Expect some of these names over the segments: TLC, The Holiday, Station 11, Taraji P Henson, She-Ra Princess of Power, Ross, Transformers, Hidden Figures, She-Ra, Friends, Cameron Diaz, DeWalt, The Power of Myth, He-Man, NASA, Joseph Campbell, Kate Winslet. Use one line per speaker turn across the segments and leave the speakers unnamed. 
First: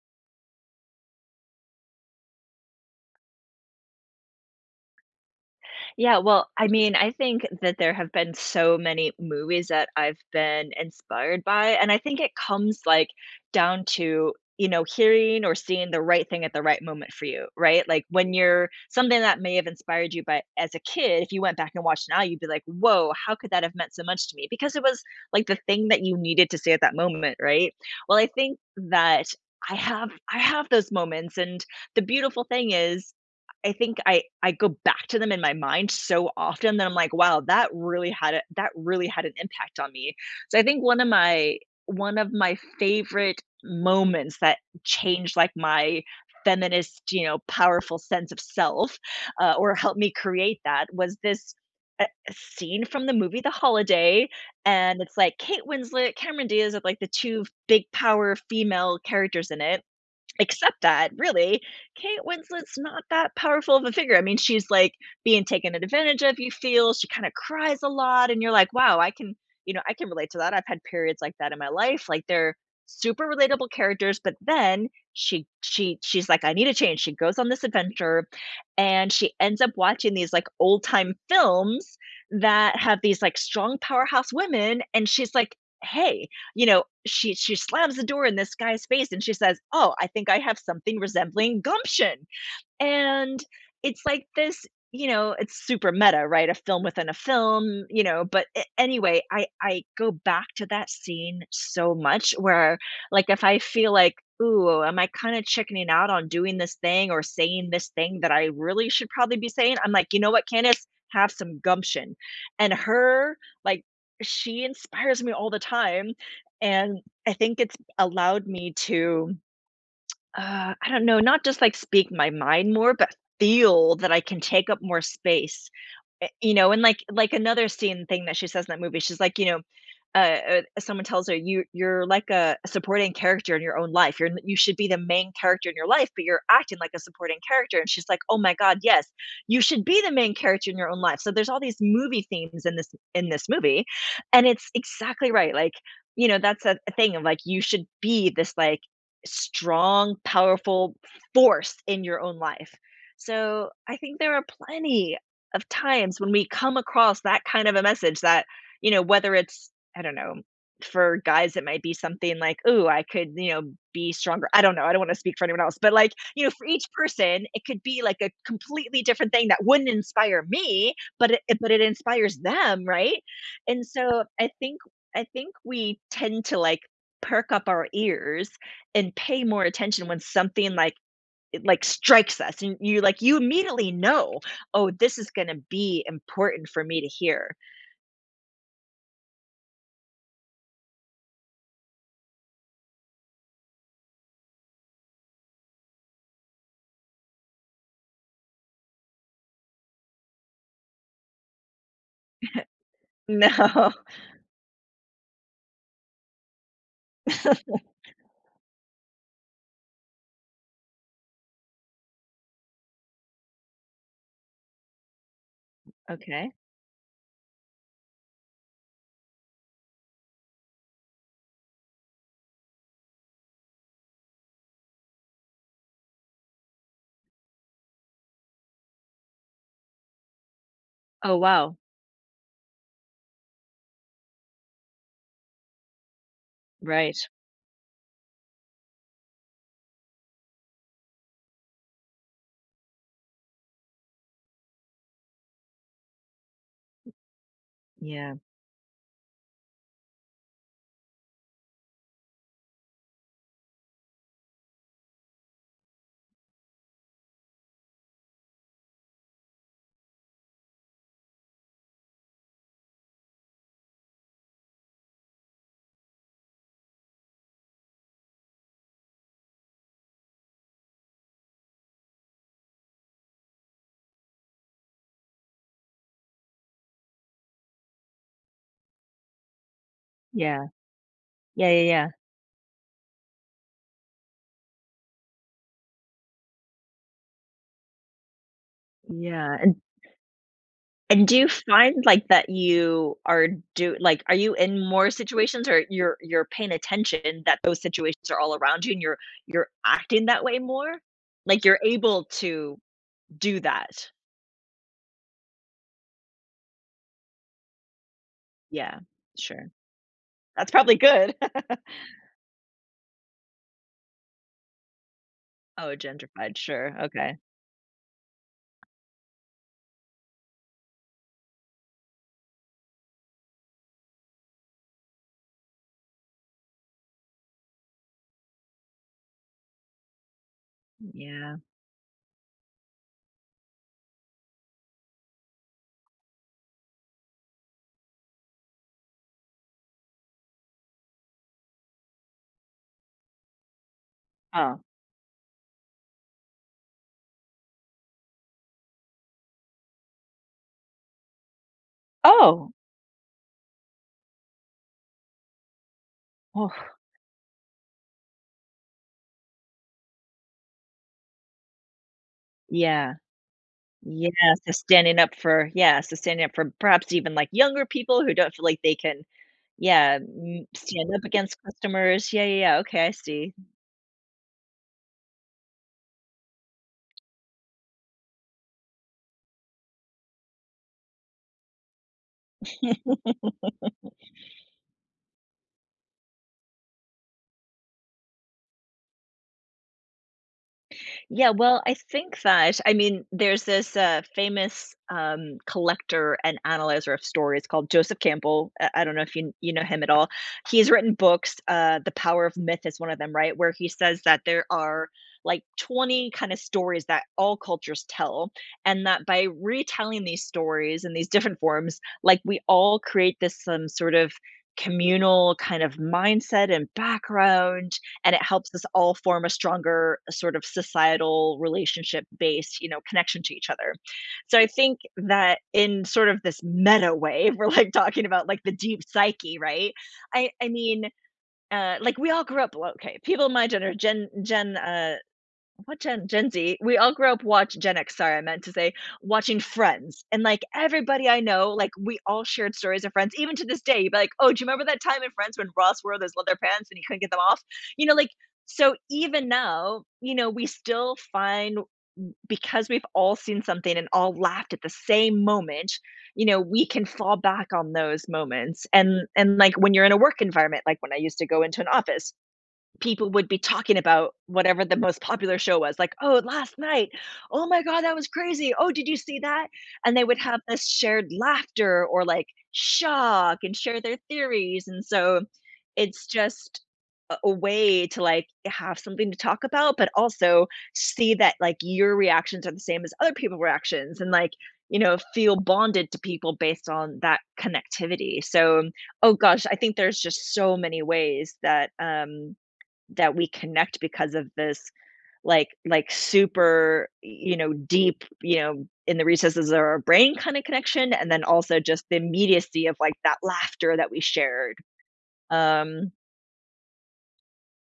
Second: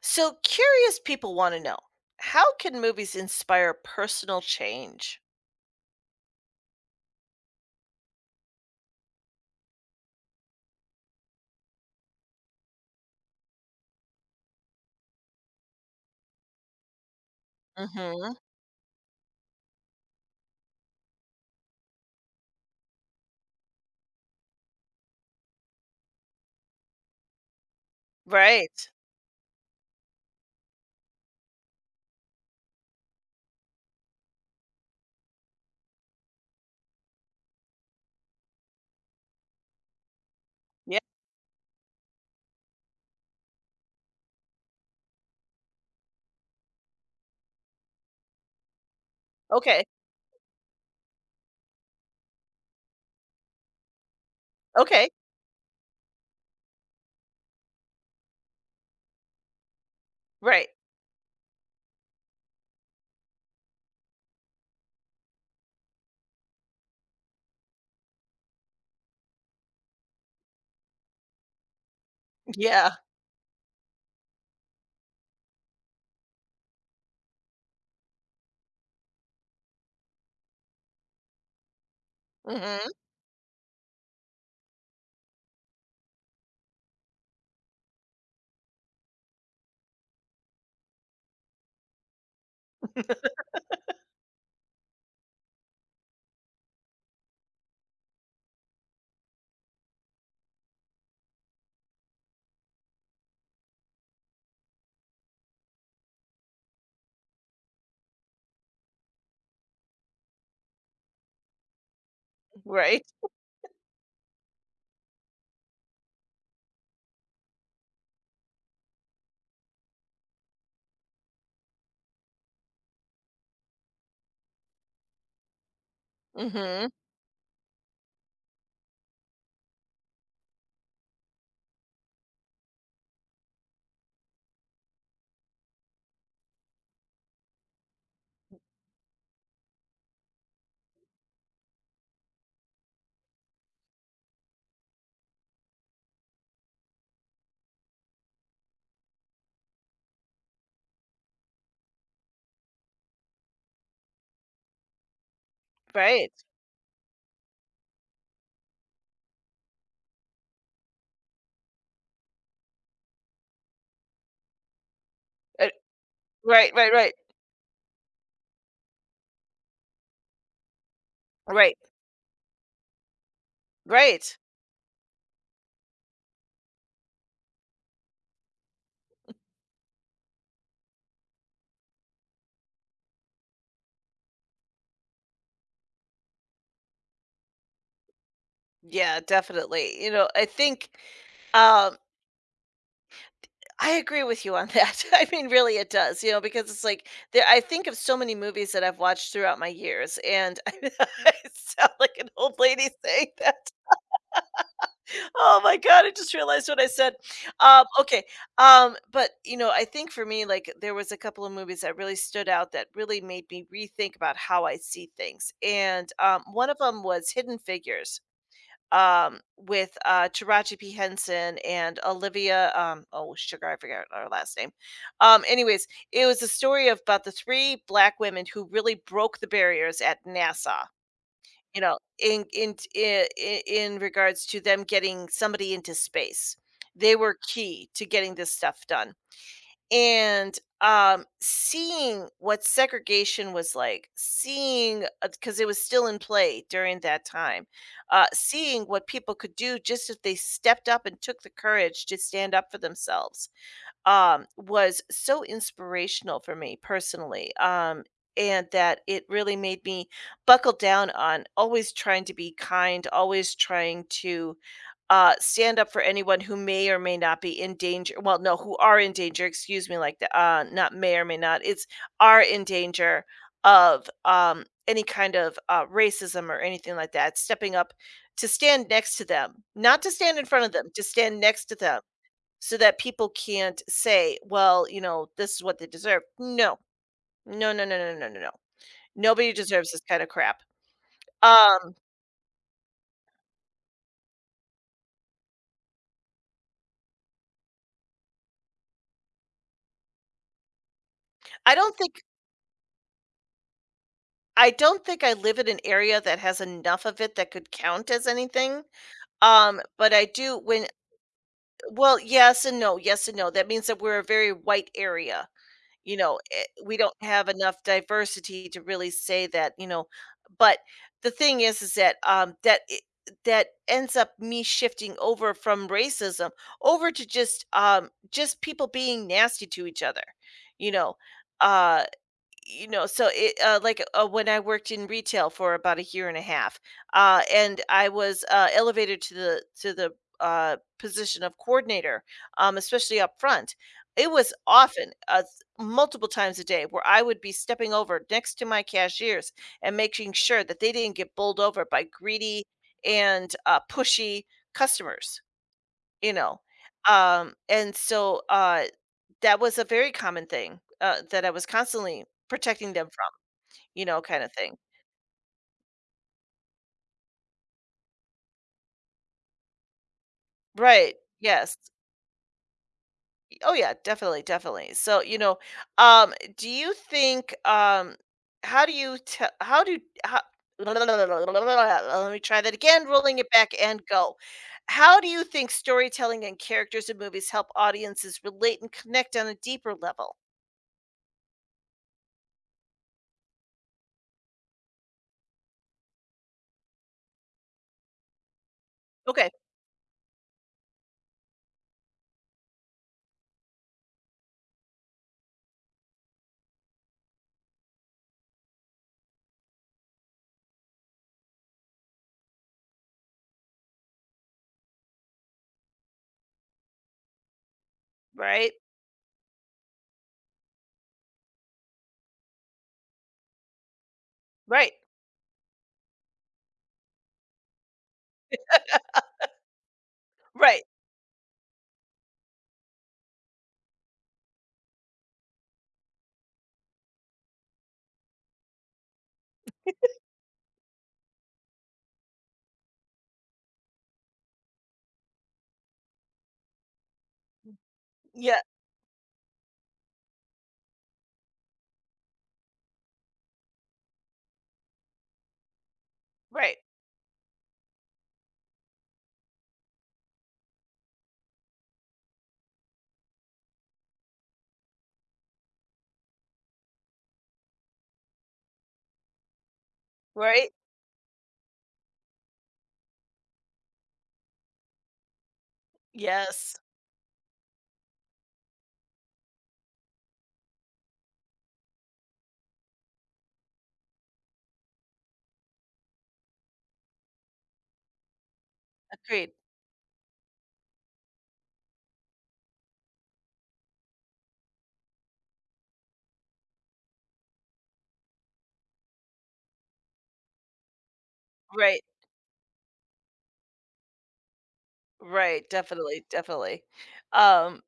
So curious people want to know how can movies inspire personal change?
Yeah, well, I mean, I think that there have been so many movies that I've been inspired by, and I think it comes, like, down to, you know, hearing or seeing the right thing at the right moment for you, right? Like,
Hmm.
when you're something that may have inspired you by as a kid, if you went back and watched now, you'd be like, "Whoa, how could that have meant so much to me?" Because it was, like, the thing that you needed to say at that moment, right? Well, I think
Right.
that I have those moments, and the beautiful thing is I think I go back to them in my mind so often that I'm like, "Wow, that really had an impact on me." So I think
Yeah.
one of my favorite moments that changed, like, my feminist, you know, powerful sense of self, or
Okay.
helped me create that was this, uh, scene from the movie The Holiday, and
Okay.
it's, like, Kate Winslet, Cameron Diaz are, like, the 2 big power female characters in it.
Right.
Except that, really, Kate Winslet's not that powerful of a figure. I mean, she's, like, being taken advantage of, you feel, she kinda cries a lot, and you're like, "Wow, I can," you know, "I can relate to that, I've had periods like that in my life," like, they're
Yeah.
super relatable characters, but then she's like, "I need a change," she goes on this adventure, and she ends up watching these, like, old-time films that have
Hmm.
these, like, strong powerhouse women, and she's like, "Hey," you know, she slams the door in this guy's face and she says, "Oh, I think I have something resembling gumption." And it's like this, you know, it's super meta, right? A film within a film, you know, but anyway, I go back to that scene so much where like if I feel like, ooh, am I kind of chickening out on doing this thing or saying this thing that I really should probably be saying? I'm like, you know what, Candace, have some gumption. And
Right.
her, like, she inspires me all the time. And I think it's allowed me to, I don't know, not just, like, speak my mind more, but feel that I can take up more space. Eh, you know, and
Hmm.
like another scene thing that she says in that movie, she's like, you know, someone tells her, "You're like a supporting character in your own life. You should be the main character in your life, but you're acting like a supporting character." And she's like, "Oh my god, yes. You should be the main character in your own life." So there's all these movie themes in this movie, and it's exactly right. Like, you know, that's a thing of like, you should be this like strong, powerful force in your own life. So I think there are plenty of times
Right.
when we come across that kind of a message that, you know, whether it's, I don't know, for guys, it might be something like, "Ooh, I could, you know, be stronger." I don't know. I don't want to speak for anyone
Uh,
else, but like, you know, for
right.
each
Right. Right.
person, it could be like a completely different thing that wouldn't inspire me, but it, but
Right.
it inspires them, right? And so
Right.
I think we tend to like perk up our ears and pay more attention when something like it, like, strikes us and you like you immediately know, "Oh, this is gonna be important for me to hear."
Yeah. Definitely. Um, I agree with you on that. I mean, really, it does. You know, because it's like there. I think of so many movies that I've watched throughout my years, and I sound like an old lady saying that.
No.
Oh my god, I just realized what I said. Okay, but you know, I think for me, like there was a couple of movies that really stood out that really made me rethink about how I see things, and
Okay.
one of them was Hidden Figures, with Taraji P Henson and Olivia. Oh, sugar, I forgot her last name. Anyways, it was a story of about the three black women who really broke the barriers at NASA,
Oh, wow.
you know, in regards to them getting somebody into space. They
Right.
were key to getting this stuff done. And, seeing what segregation was like, seeing because it was still in play during that time,
Yeah.
seeing what people could do just if they stepped up and took the courage to stand up for themselves, was so inspirational for me personally. And that it really made me buckle down on always trying to be kind, always trying to stand up for anyone who may or may not be in danger. Well, no, who are in danger, excuse me, like the, not may or may not, it's are in danger of any kind of racism or anything like that. Stepping up to stand next to them, not to stand in front
Yeah.
of them, to stand next
Yeah,
to
yeah,
them
yeah.
so that people can't say, "Well, you know, this is what they deserve." No. No, no, no, no, no, no, no.
Yeah,
Nobody
and
deserves this kind of crap.
and do you
Um,
find, like, that you are do like, are you in more situations or you're paying attention that those situations are all around you and you're acting that way more? Like,
I
you're
don't think
able to do that.
I don't think I live in an area that has enough of it that could count as anything.
Yeah, sure.
But I do
That's
when
probably good.
well, yes and no, yes and no. That means that we're a very white area.
Oh,
You know,
gentrified,
eh,
sure,
we don't
okay.
have enough diversity to really say that, you know, but the thing is that that it, that ends up me shifting over from racism over to just people being nasty to each other. You know,
Yeah.
uh you know so it like when I worked in retail for about a year and a half, and I was elevated to the position of coordinator, especially up front, it was
Oh.
often multiple times a day where I would be stepping over next to my cashiers and making sure that they didn't get bowled over by greedy
Oh!
and pushy customers, you know.
Oh.
And so That was a very common thing that I was constantly protecting them,
Yeah.
you know,
Yeah,
kind of
so
thing.
standing up for perhaps even, like, younger people who don't feel like they can, yeah, mm, stand
Right.
up against
Yes.
customers. Yeah, yeah, yeah, okay, I see.
Oh yeah, definitely, definitely. So, you know, do you think how do you tell how do how let me try that again, rolling it back and go. How do you think storytelling and characters in movies help audiences relate and connect on a deeper level?
Yeah, well, I think that I mean, there's this, famous, collector and analyzer of stories called Joseph Campbell. I don't know if
Okay.
you know him at all. He's written books. The Power of Myth is one of them, right? Where he says that there are, like, 20 kinda stories that all cultures tell, and that by retelling these stories in these different forms, like, we all create this, some sort of communal kind of mindset and background, and it
Right.
helps us all form a stronger sort of societal relationship based, you know, connection to each other. So I
Right.
think that in sort of this meta way, we're like talking about like the deep psyche, right? i i
Right.
mean like we all grew up, well, okay, people my gener gen gen what, Gen Z? We all grew up watch Gen X, sorry, I meant to say, watching Friends. And, like, everybody I know, like, we all shared stories of Friends. Even to this day, you'd be like, "Oh, do you remember that time in Friends when Ross wore those leather pants and he couldn't get them off?" You know, like,
Yeah.
so even now, you know, we still find, because we've all seen something and all laughed at the same moment, you know,
Right.
we can fall back on those moments. And, like, when you're in a work environment, like when I used to go into an office, people would be talking about whatever the most popular show was, like, "Oh, last night. Oh my god, that was crazy. Oh, did you see that?" And they would have
Right.
this shared laughter or, like, shock and share their theories, and so it's
Yes.
just a way to, like, have something to talk about, but also see that, like, your reactions are the same as other people reactions and, like, you know, feel bonded to people based on that connectivity. So, oh
Agreed.
gosh, I think there's just so many ways that we connect because of this like super, you know, deep, you know, in the recesses of our brain kind of connection, and then also
Right.
just the immediacy of like that laughter that we shared.
Right.
Um,
Definitely. Definitely. Um.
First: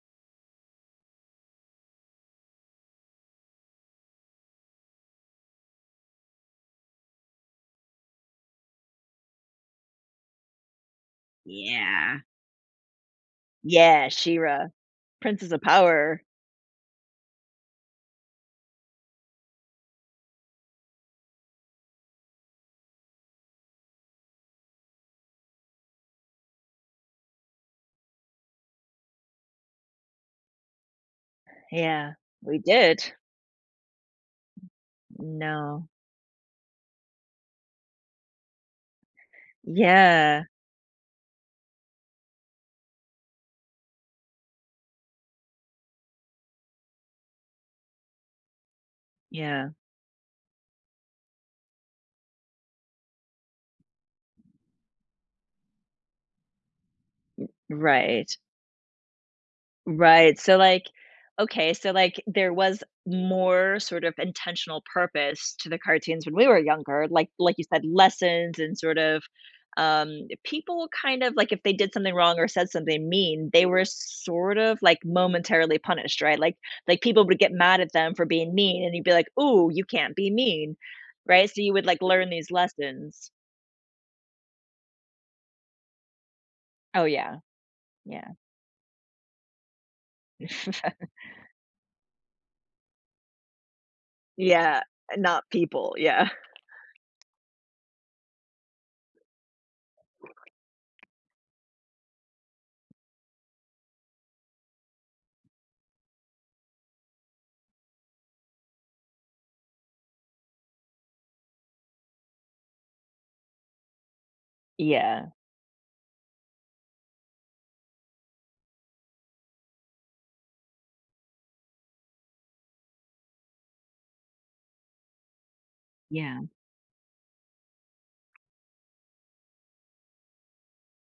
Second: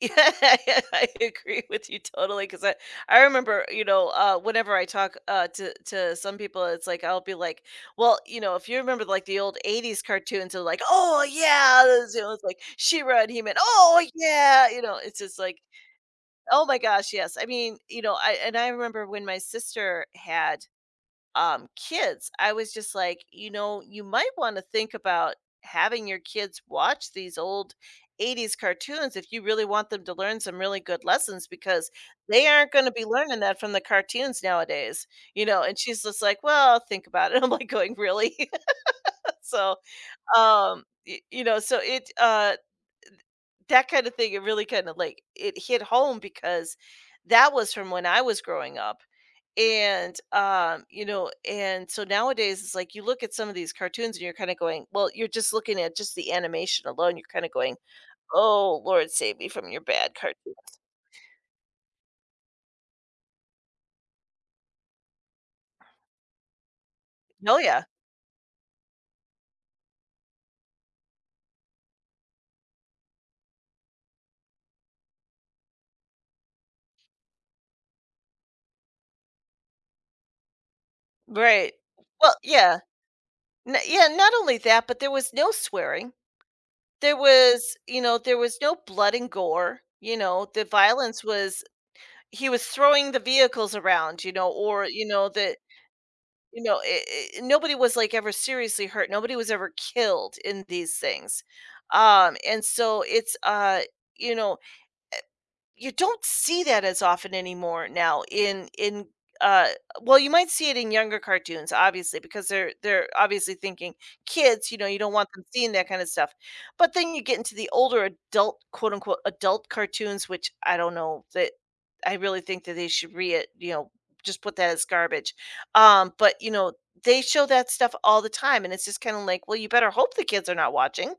Yeah, I I agree with you totally. Cause I remember, you know, whenever I talk, to some people, it's like, I'll be like, "Well, you know, if you remember, like, the old '80s cartoons," they're like, "Oh, yeah," it's, you
yeah,
know, it's like She-Ra and He-Man, "Oh,
yeah, Shira,
yeah,"
ra
you know, it's just
Princess
like,
of Power.
"Oh my gosh, yes." I mean, you know, I and I remember when my sister had kids, I was just like, you know, you might want to think about having your kids watch these old '80s cartoons if you really want them to learn some really good lessons because
Yeah,
they
we
aren't going to
did.
be learning that from the cartoons nowadays, you know. And
No.
she's just like, well, think about it. I'm like, going, really? so,
Yeah,
so, that kind of thing, it really kind of like it hit home because that was from when I was growing up,
yeah,
and you know, and so nowadays it's like you look at some of these cartoons and you're kind of going, well, you're just looking at just the animation alone, you're kind of going,
right.
oh lord, save me from your bad
Right,
cartoon.
so, like, okay, so, like, there was more sort of intentional purpose to the cartoons when we were younger, like
No,
you said,
yeah,
lessons and sort of, people kind of like, if they did something wrong or said something mean, they were sort of, like, momentarily punished, right? Like, people would get mad at them for being mean, and you'd be like, "Ooh, you can't be mean," right? So,
right.
you would, like, learn
Well
these
yeah.
lessons.
Yeah, not only that but there was no swearing,
Oh,
there
yeah,
was, you know,
yeah.
there was no blood and gore, you know, the
Yeah.
violence was he was throwing the vehicles around, you know,
Yeah,
or you know
not
the.
people, yeah.
You know, I nobody was, like, ever seriously hurt, nobody was ever killed in these things, and so it's, you know, you don't see that as often anymore now in uh, well, you might see it in younger cartoons, obviously, because they're obviously thinking kids, you know, you don't want
Yeah,
them seeing that kind of stuff. But then you get into the older adult, quote unquote, adult cartoons, which I don't know that I really think that they should re it, you know, just put that as garbage. But
yeah.
you know, they show that stuff all the time, and it's just kind of like, well, you better hope the kids are not watching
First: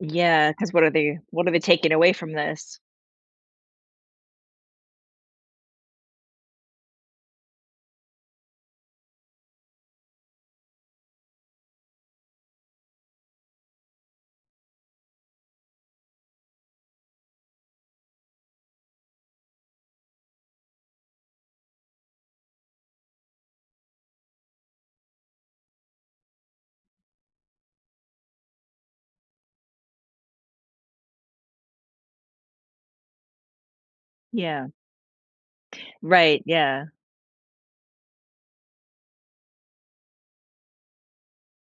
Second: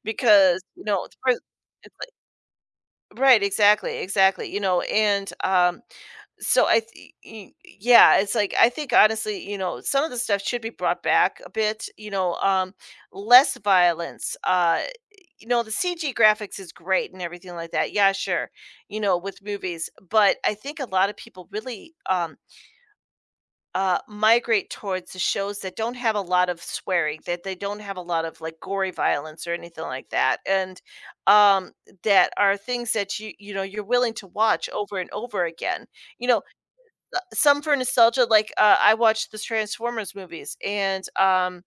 Yeah,
because
because what
you
are
know, it's.
they what are they taking away from this?
Right, exactly, exactly. You know, and so yeah, it's like I think honestly, you know, some of the stuff should be brought back a bit. You know, less violence. You know, the CG graphics is great and everything like that. Yeah, sure. You know, with movies, but I think a lot of people really migrate towards the shows that don't have a lot of swearing, that they don't have a lot of like gory violence or anything like that, and um, that are things that you know you're willing to watch
Yeah.
over and over again. You know,
Right, yeah.
some for nostalgia, like I watched the Transformers movies, and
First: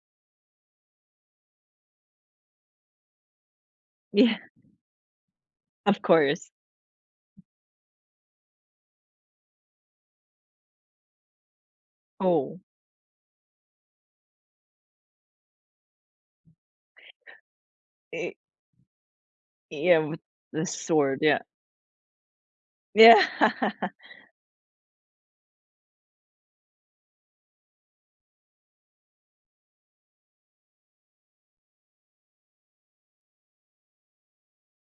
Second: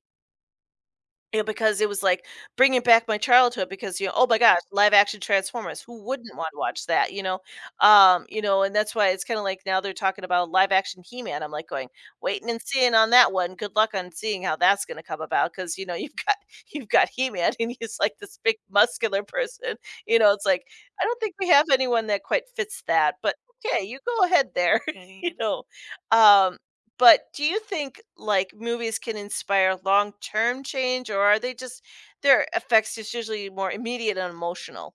yeah, because it was, like, bringing back my childhood because, you know, oh my
Yeah,
gosh, live action Transformers,
of
who wouldn't wanna
course.
watch that, you know? You know, and that's why it's kinda like now they're talking about live action He-Man, I'm, like, going, "Waiting and
Oh,
seeing on that one, good luck on seeing how that's gonna come about. Because you know, you've got you've got He-Man and he's, like,
eh,
this big muscular person,
yeah,
you
with
know, it's, like,
the
I don't
sword,
think
yeah.
we have anyone that quite fits that,
Yeah.
but okay, you go ahead there, you know? Um, but do you think, like, movies can inspire long-term change, or are they just their effects just usually more immediate and emotional?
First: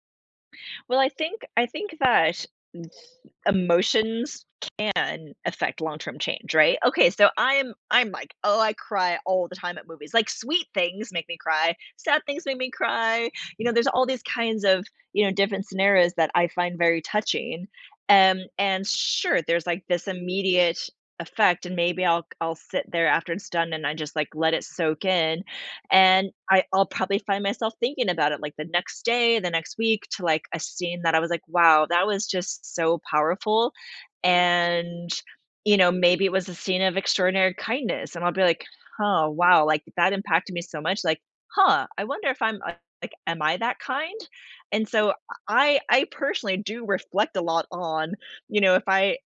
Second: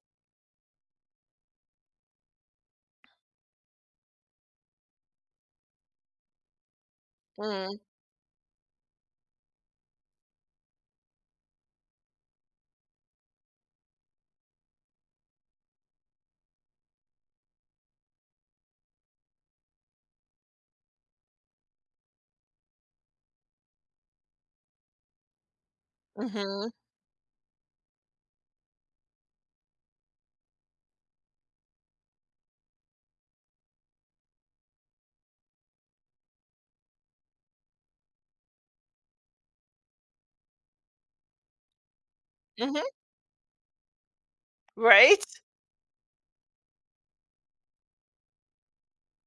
Well, I think that emotions can affect long-term change, right? Okay, so I'm
Mm,
I'm like, "Oh, I cry all the time at movies." Like, sweet things make me cry, sad things make me cry. You know, there's all these kinds of, you know, different scenarios that I find very touching. And sure, there's like this immediate effect, and maybe I'll sit there after it's done and I just like let it soak in, and I
mhm,
I'll probably find myself thinking about it, like, the next day, the next week, to, like, a scene that I was like, "Wow, that was just so powerful," and, you know, maybe it was a scene of extraordinary kindness, and I'll be like, "Huh, wow, like, that impacted me so much, like, huh, I wonder if I'm, like
mhm,
like, am I that kind?" And so
right?
I personally do reflect a lot on, you know, if I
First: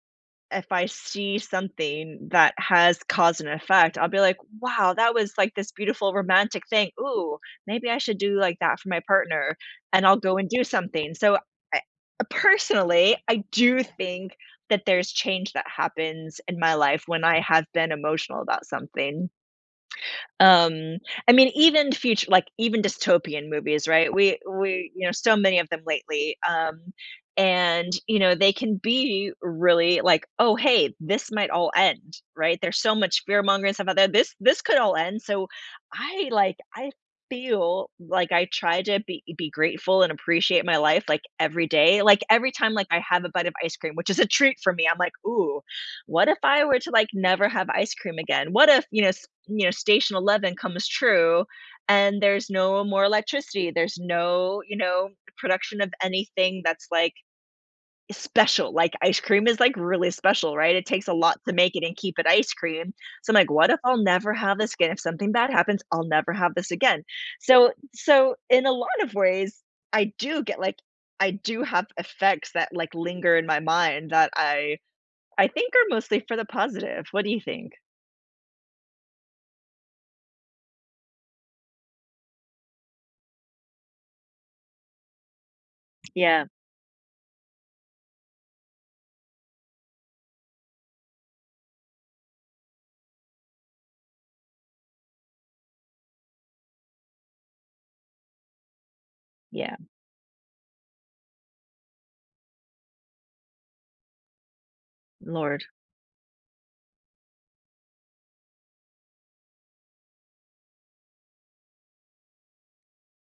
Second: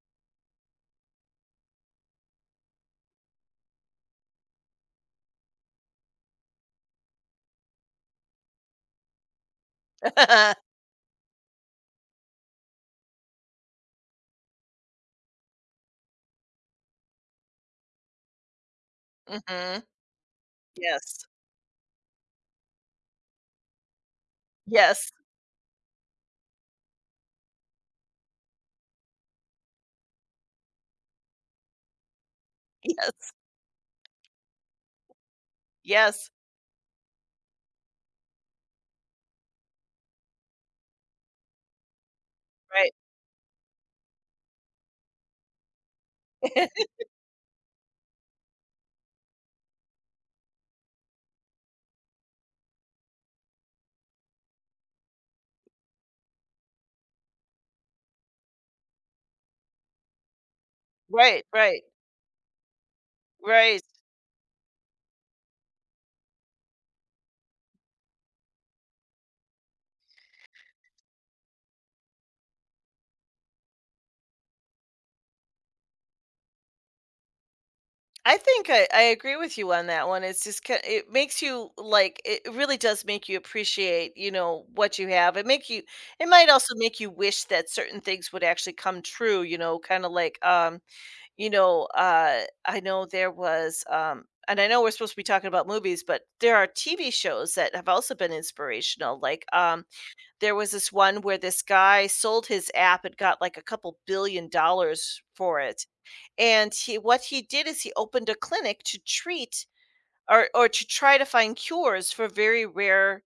if I see something that has cause and effect, I'll be like, wow, that was like this beautiful romantic thing. Ooh, maybe I should do like that for my partner. And I'll go and do something. So, I, personally, I do think that there's change that happens in my life when I have been emotional about something.
Mhm,
Um,
yes,
I mean, even future like, even dystopian movies, right? We you
yes,
know, so many of them lately, and, you know, they can be really like, "Oh, hey, this might all end," right? There's so much
yes,
fear-mongering stuff out there. This could all end, so I,
yes,
like, I feel like I try to be grateful and appreciate my life, like, every day. Like, every time, like,
right.
I have a bite of ice cream, which is a treat for me, I'm like, "Ooh, what if I were to like never have ice cream again? What if, you know, you know, station 11 comes true and there's no more electricity. There's no, you know, production of anything that's like special. Like ice cream is like really special, right? It takes a lot
Right,
to make
right,
it and keep it ice cream. So I'm like, what if
right.
I'll never have this again? If something bad happens, I'll never have this again." so in a lot of ways, I do get like I do have effects that like linger in my mind that I think are mostly for the positive. What do you think?
I think I agree with you on that one. It's just it makes you like it really does make you appreciate you know what you have. It make you it
Yeah,
might also make you wish that certain things would actually come true. You know, kind of like you know, I know there was and I know we're supposed to be talking about movies, but there are TV shows that have also been inspirational. Like
yeah.
there was this one where this guy sold his app and got like a couple billion dollars for
Lord.
it, and he what he did is he opened a clinic to treat or to try to find cures for very rare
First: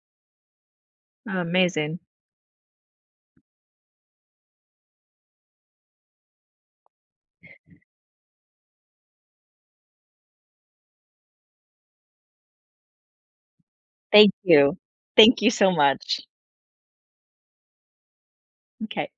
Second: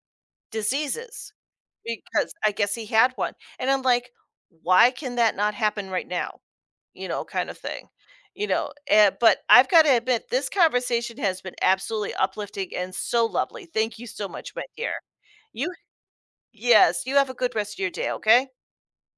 diseases
Amazing.
because I guess he had one. And I'm like, why can that not happen right now? You know, kind of thing. You know, eh, but I've got to admit, this conversation has been absolutely uplifting and so lovely. Thank you so
Thank
much, my
you.
dear.
Thank you so
You,
much.
yes, you have a good rest of your day, okay?
Okay.